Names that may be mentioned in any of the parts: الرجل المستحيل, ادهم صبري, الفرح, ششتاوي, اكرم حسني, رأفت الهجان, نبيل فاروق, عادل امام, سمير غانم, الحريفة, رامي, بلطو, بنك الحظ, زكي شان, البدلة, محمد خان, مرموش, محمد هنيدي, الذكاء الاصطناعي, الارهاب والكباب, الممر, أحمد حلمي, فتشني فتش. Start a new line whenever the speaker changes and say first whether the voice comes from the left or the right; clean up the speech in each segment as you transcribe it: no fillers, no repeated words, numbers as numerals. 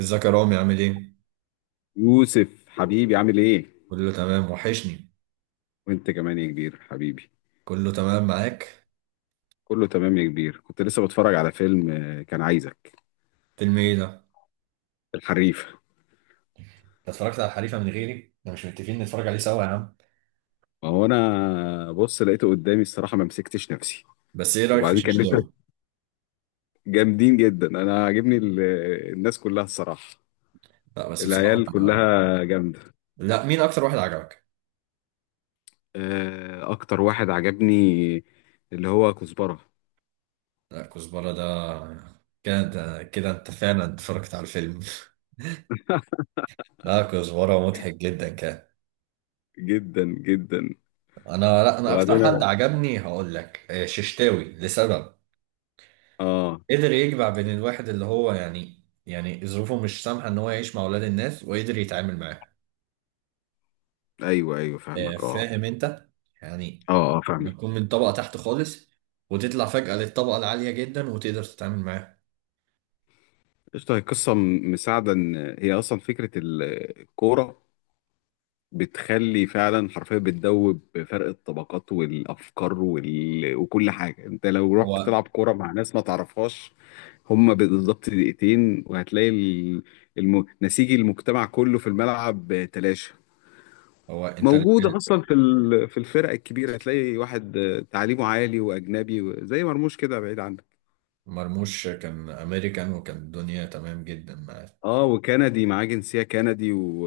right: ازيك يا رامي، عامل ايه؟
left: يوسف حبيبي عامل ايه؟
right: كله تمام، وحشني.
left: وانت كمان يا كبير حبيبي.
right: كله تمام معاك.
left: كله تمام يا كبير، كنت لسه بتفرج على فيلم كان عايزك.
right: فيلم ايه ده؟
left: الحريف.
right: انت اتفرجت على الحريفة من غيري؟ احنا مش متفقين نتفرج عليه سوا يا عم.
left: ما هو انا بص لقيته قدامي الصراحة ما مسكتش نفسي.
right: بس ايه رأيك في
left: وبعدين كان لسه
right: ششتاوي؟
left: جامدين جدا. انا عاجبني الناس كلها الصراحة.
right: لا، بس
left: العيال
right: بصراحة.
left: كلها جامدة.
right: لا، مين أكتر واحد عجبك؟
left: اكتر واحد عجبني اللي هو كزبرة.
right: لا، كزبرة ده؟ كده كده أنت فعلا اتفرجت على الفيلم. لا، كزبرة مضحك جدا كان.
left: جدا جدا.
right: لا، أنا أكتر
left: وبعدين
right: حد
left: انا
right: عجبني، هقول لك، ششتاوي لسبب.
left: اه
right: قدر يجمع بين الواحد اللي هو يعني ظروفه مش سامحة إن هو يعيش مع أولاد الناس وقدر يتعامل معاهم.
left: ايوه ايوه فاهمك. اه
right: فاهم انت، يعني
left: اه فاهمك.
right: بتكون من طبقة تحت خالص وتطلع فجأة للطبقة العالية جدا وتقدر تتعامل معاه.
left: قشطة، هي قصة مساعدة إن هي أصلا فكرة الكورة بتخلي فعلا حرفيا بتدوب فرق الطبقات والأفكار وكل حاجة. أنت لو رحت
right: هو
left: تلعب كورة مع ناس ما تعرفهاش هما بالظبط دقيقتين وهتلاقي نسيج المجتمع كله في الملعب تلاشى.
right: هو، انت
left: موجودة أصلا في الفرق الكبيرة هتلاقي واحد تعليمه عالي وأجنبي زي مرموش كده بعيد عنك.
right: مرموش كان امريكان وكان الدنيا تمام جدا معاه.
left: اه، وكندي، معاه جنسية كندي.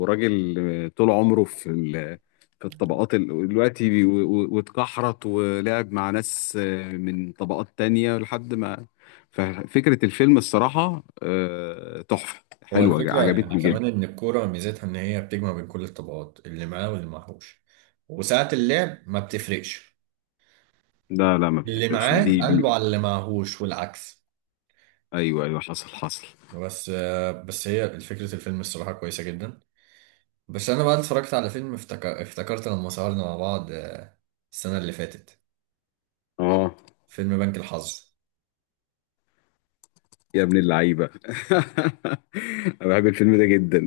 left: وراجل طول عمره في الطبقات دلوقتي واتكحرت ولعب مع ناس من طبقات تانية لحد ما. ففكرة الفيلم الصراحة تحفة
right: هو
left: حلوة
right: الفكرة يعني
left: عجبتني
right: كمان
left: جدا.
right: ان الكورة ميزتها ان هي بتجمع بين كل الطبقات اللي معاه واللي معهوش، وساعة اللعب ما بتفرقش،
left: لا لا ما
right: اللي
left: بتفرقش، ما
right: معاه
left: دي, دي.
right: قلبه على اللي معهوش والعكس.
left: ايوه ايوه حصل حصل.
right: بس هي فكرة الفيلم الصراحة كويسة جدا. بس انا بقى اتفرجت على فيلم، افتكرت لما سهرنا مع بعض، السنة اللي فاتت،
left: اه.
right: فيلم بنك الحظ.
left: يا ابن اللعيبة! انا بحب الفيلم ده جدا.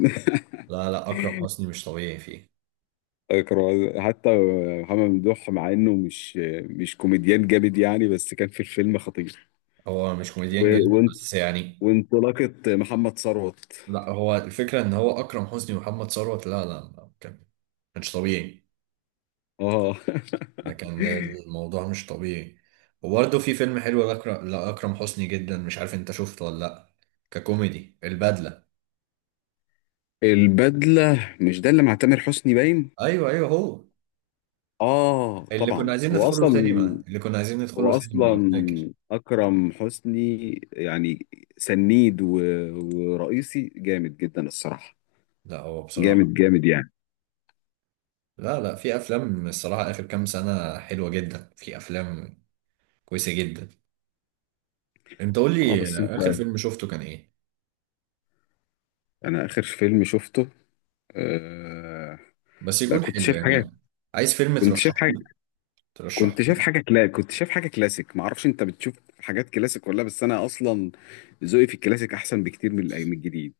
right: لا لا، اكرم حسني مش طبيعي فيه.
left: كانوا حتى محمد ممدوح مع انه مش كوميديان جامد يعني، بس كان في الفيلم خطير.
right: هو مش كوميديان
left: و-
right: جامد،
left: وان-
right: بس يعني.
left: وانطلاقة محمد ثروت.
right: لا، هو الفكرة ان هو اكرم حسني ومحمد ثروت، لا لا لا، كان مش طبيعي.
left: اه.
right: ده كان الموضوع مش طبيعي. وبرده في فيلم حلو لأكرم حسني جدا، مش عارف انت شفته ولا لا، ككوميدي، البدلة.
left: البدلة، مش ده اللي مع تامر حسني باين؟
right: ايوه ايوه، هو
left: اه
right: اللي كنا
left: طبعا.
right: عايزين
left: هو
right: ندخله
left: اصلا
right: سينما
left: هو اصلا
right: لو فاكر.
left: اكرم حسني يعني سنيد ورئيسي جامد جدا الصراحة.
right: لا، هو بصراحة.
left: جامد جامد يعني.
right: لا لا، في افلام الصراحه اخر كام سنه حلوه جدا، في افلام كويسه جدا. انت قول
left: اه
right: لي
left: بس انت.
right: اخر فيلم شفته كان ايه،
left: انا اخر فيلم شفته آه...
right: بس
left: لا
right: يكون
left: كنت
right: حلو
left: شايف حاجات.
right: يعني. عايز فيلم
left: كنت شايف
right: ترشحه
left: حاجة.
right: لي ترشحه
left: كنت شايف
right: لي
left: حاجه كنت شايف حاجه كلاسيك. ما اعرفش انت بتشوف حاجات كلاسيك ولا لا، بس انا اصلا ذوقي في الكلاسيك احسن بكتير من من الجديد.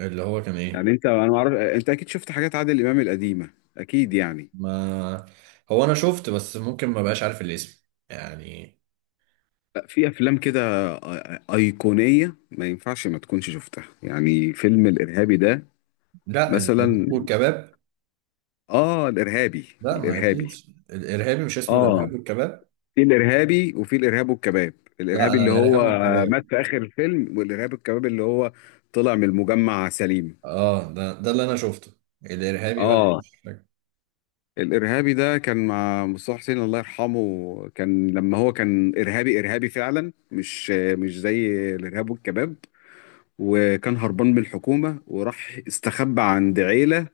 right: اللي هو كان
left: يعني
right: ايه؟
left: انت، انا ما اعرف، انت اكيد شفت حاجات عادل امام القديمه اكيد يعني.
right: ما هو انا شفت، بس ممكن ما بقاش عارف الاسم يعني.
left: لا، في افلام كده ايقونيه ما ينفعش ما تكونش شفتها، يعني فيلم الارهابي ده
right: لا، الارهاب
left: مثلا.
right: والكباب.
left: اه الارهابي.
right: لا، ما اكيد.
left: الارهابي.
right: الارهابي مش اسمه
left: اه،
right: الارهاب والكباب.
left: في الارهابي وفي الارهاب والكباب.
right: لا،
left: الارهابي
right: انا
left: اللي هو
right: الارهاب والكباب.
left: مات في اخر الفيلم، والارهاب والكباب اللي هو طلع من المجمع سليم.
right: اه، ده اللي انا شفته. الارهابي بقى
left: اه.
right: مش فاكر.
left: الارهابي ده كان مع مصطفى حسين الله يرحمه، كان لما هو كان ارهابي ارهابي فعلا، مش زي الارهاب والكباب. وكان هربان من الحكومه وراح استخبى عند عيله،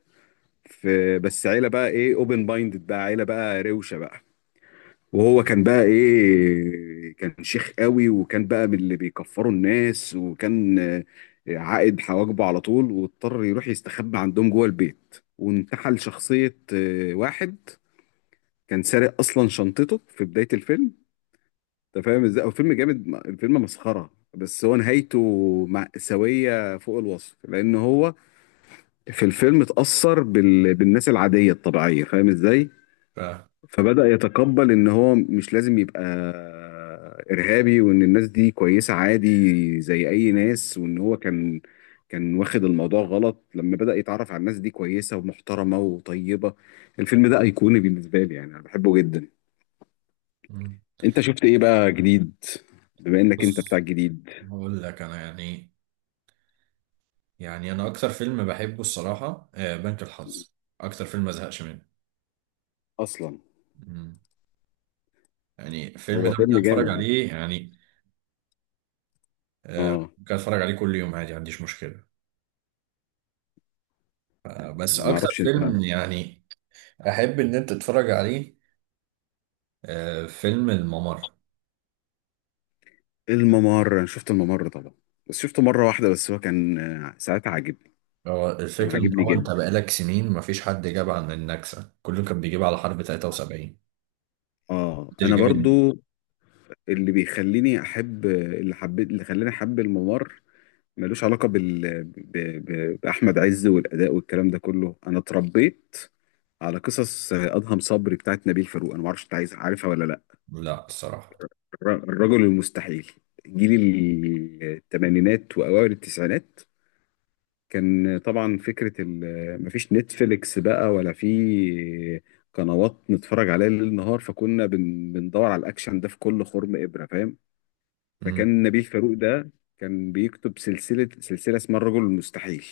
left: في بس عيله بقى ايه، اوبن مايندد بقى، عيله بقى روشه بقى. وهو كان بقى ايه، كان شيخ قوي وكان بقى من اللي بيكفروا الناس، وكان عائد حواجبه على طول، واضطر يروح يستخبى عندهم جوه البيت وانتحل شخصيه واحد كان سارق اصلا شنطته في بدايه الفيلم. انت فاهم ازاي هو فيلم جامد؟ الفيلم مسخره بس هو نهايته مأساوية فوق الوصف. لأن هو في الفيلم اتأثر بالناس العادية الطبيعية، فاهم ازاي؟
right: ف-
left: فبدأ يتقبل إن هو مش لازم يبقى إرهابي، وإن الناس دي كويسة عادي زي أي ناس، وإن هو كان كان واخد الموضوع غلط، لما بدأ يتعرف على الناس دي كويسة ومحترمة وطيبة. الفيلم ده أيقوني بالنسبة لي يعني، أنا بحبه جدا. انت شفت ايه بقى جديد؟ بما انك انت بتاع
right: بص،
left: الجديد
right: هقول لك انا يعني. يعني انا اكتر فيلم بحبه الصراحه، بنك الحظ. اكتر فيلم ما زهقش منه.
left: اصلا.
right: مم. يعني الفيلم
left: هو
right: ده ممكن
left: فيلم
right: اتفرج
left: جامد.
right: عليه، يعني
left: اه.
right: ممكن اتفرج عليه كل يوم عادي، ما عنديش مشكله. ف- بس
left: انا ما
right: اكتر
left: اعرفش انت.
right: فيلم يعني احب ان انت تتفرج عليه، فيلم الممر.
left: الممر، انا شفت الممر طبعا بس شفته مره واحده، بس هو كان ساعتها عاجبني.
right: هو
left: كان
right: الفكره ان
left: عاجبني
right: هو انت
left: جدا.
right: بقالك سنين ما فيش حد جاب عن النكسه، كله كان بيجيب على حرب 73.
left: اه
right: محدش
left: انا
right: جاب
left: برضو اللي بيخليني احب، اللي حبيت اللي خلاني احب الممر، ملوش علاقه باحمد عز والاداء والكلام ده كله. انا اتربيت على قصص ادهم صبري بتاعت نبيل فاروق. انا ما اعرفش انت عايز عارفها ولا لا.
right: لا، الصراحه.
left: الرجل المستحيل، جيل الثمانينات واوائل التسعينات. كان طبعا فكره مفيش نتفليكس بقى ولا في قنوات نتفرج عليها ليل نهار، فكنا بندور على الاكشن ده في كل خرم ابره، فاهم؟
right: مم.
left: فكان نبيل فاروق ده كان بيكتب سلسله اسمها الرجل المستحيل،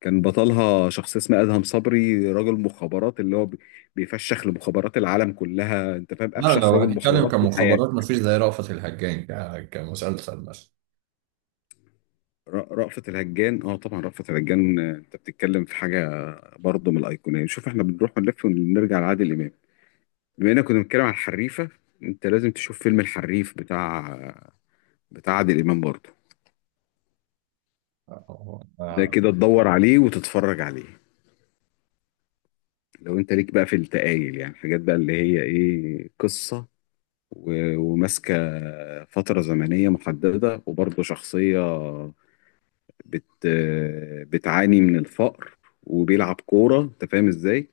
left: كان بطلها شخص اسمه ادهم صبري، رجل مخابرات اللي هو بيفشخ لمخابرات العالم كلها. انت فاهم
right: لا،
left: افشخ
right: لو
left: رجل
right: هنتكلم
left: مخابرات في الحياه؟
right: كمخابرات مفيش زي رأفت الهجان، كمسلسل
left: رأفت الهجان، اه طبعا رأفت الهجان. انت بتتكلم في حاجه برضه من الايقونيه. شوف احنا بنروح ونلف ونرجع لعادل امام، بما اننا كنا بنتكلم عن الحريفه، انت لازم تشوف فيلم الحريف بتاع عادل امام برضه. ده
right: مثلا.
left: كده تدور عليه وتتفرج عليه. لو انت ليك بقى في التقايل، يعني حاجات بقى اللي هي ايه، قصه وماسكه فتره زمنيه محدده، وبرضه شخصيه بت بتعاني من الفقر وبيلعب كوره، انت فاهم ازاي؟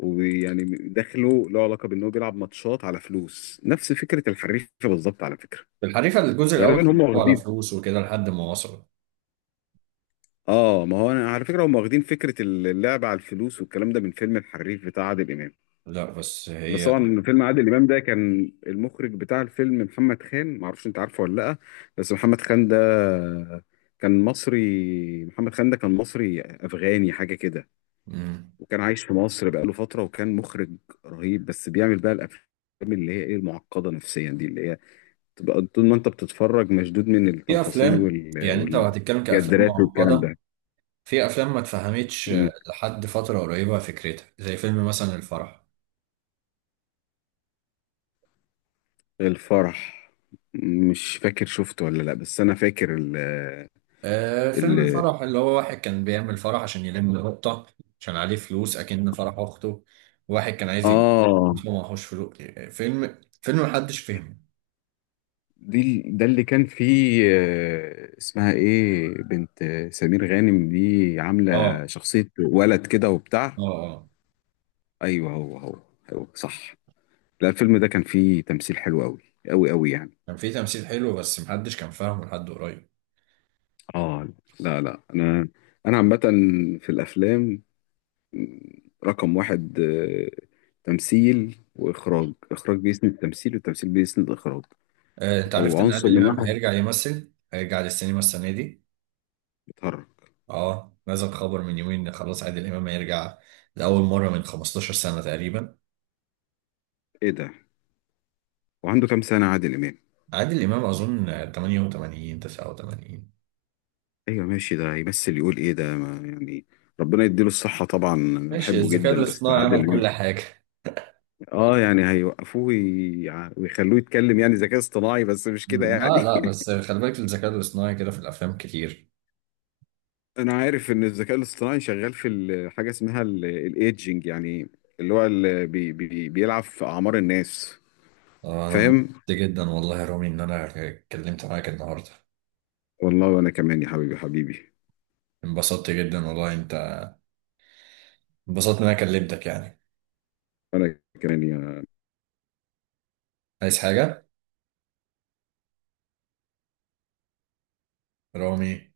left: ويعني دخله له علاقه بان هو بيلعب ماتشات على فلوس، نفس فكره الحريفه بالظبط على فكره.
right: الحريفة الجزء الأول كان
left: غالبا هم
right: بيلعبوا على
left: واخدين.
right: فلوس وكده لحد ما وصلوا.
left: اه، ما هو انا على فكره هم واخدين فكره اللعب على الفلوس والكلام ده من فيلم الحريف بتاع عادل امام.
right: لا، بس
left: بس
right: هي.
left: طبعا فيلم عادل امام ده كان المخرج بتاع الفيلم محمد خان، ما اعرفش انت عارفه ولا لا. بس محمد خان ده كان مصري، محمد خان ده كان مصري افغاني حاجه كده.
right: مم.
left: وكان عايش في مصر بقاله فتره، وكان مخرج رهيب. بس بيعمل بقى الافلام اللي هي ايه، المعقده نفسيا دي، اللي هي تبقى طول ما انت بتتفرج مشدود من
right: في
left: التفاصيل
right: أفلام، يعني أنت لو هتتكلم كأفلام
left: والكادرات والكلام
right: معقدة،
left: ده.
right: في أفلام ما اتفهمتش
left: مم.
right: لحد فترة قريبة، فكرتها زي فيلم مثلا الفرح.
left: الفرح، مش فاكر شفته ولا لا، بس انا فاكر ال
right: فيلم
left: ال
right: الفرح اللي هو واحد كان بيعمل فرح عشان يلم نقطة، عشان عليه فلوس، أكن فرح أخته. واحد كان عايز يجيب،
left: اه.
right: بس هو معهوش فلوس. فيلم محدش فهمه.
left: دي ده اللي كان فيه اسمها ايه، بنت سمير غانم دي عاملة
right: اه
left: شخصية ولد كده وبتاع.
right: اه اه،
left: ايوه هو هو. هو صح. لا الفيلم ده كان فيه تمثيل حلو قوي قوي قوي يعني.
right: كان في تمثيل حلو بس محدش كان فاهمه لحد قريب.
left: اه. لا لا، انا انا عامة في الافلام رقم واحد تمثيل وإخراج. إخراج بيسند التمثيل والتمثيل بيسند الإخراج.
right: انت
left: لو
right: عرفت ان
left: عنصر
right: عادل
left: من
right: امام
left: واحد
right: هيرجع يمثل، هيرجع للسينما السنه دي؟
left: بيتهرب.
right: اه، نزل خبر من يومين ان خلاص عادل امام هيرجع، لاول مره من 15 سنه تقريبا.
left: إيه ده؟ وعنده كام سنة عادل إمام؟
right: عادل امام اظن 88 89.
left: أيوة ماشي، ده هيمثل يقول إيه ده ما يعني. ربنا يديله الصحة، طبعا أنا
right: ماشي،
left: بحبه
right: الذكاء
left: جدا بس
right: الاصطناعي
left: عادل
right: عمل كل
left: إمام.
right: حاجه.
left: آه يعني هيوقفوه ويخلوه يتكلم، يعني ذكاء اصطناعي بس مش كده
right: لا
left: يعني.
right: لا، بس خلي بالك الذكاء الاصطناعي كده في الافلام كتير.
left: أنا عارف إن الذكاء الاصطناعي شغال في حاجة اسمها الإيدجينج، يعني اللي هو اللي بي بي بيلعب في أعمار الناس.
right: انا انبسطت
left: فاهم.
right: جدا والله يا رامي ان انا اتكلمت معاك النهارده.
left: والله وانا كمان يا حبيبي حبيبي.
right: انبسطت جدا والله، انت. انبسطت ان انا كلمتك يعني.
left: انا كمان يا
right: عايز حاجه، رامي؟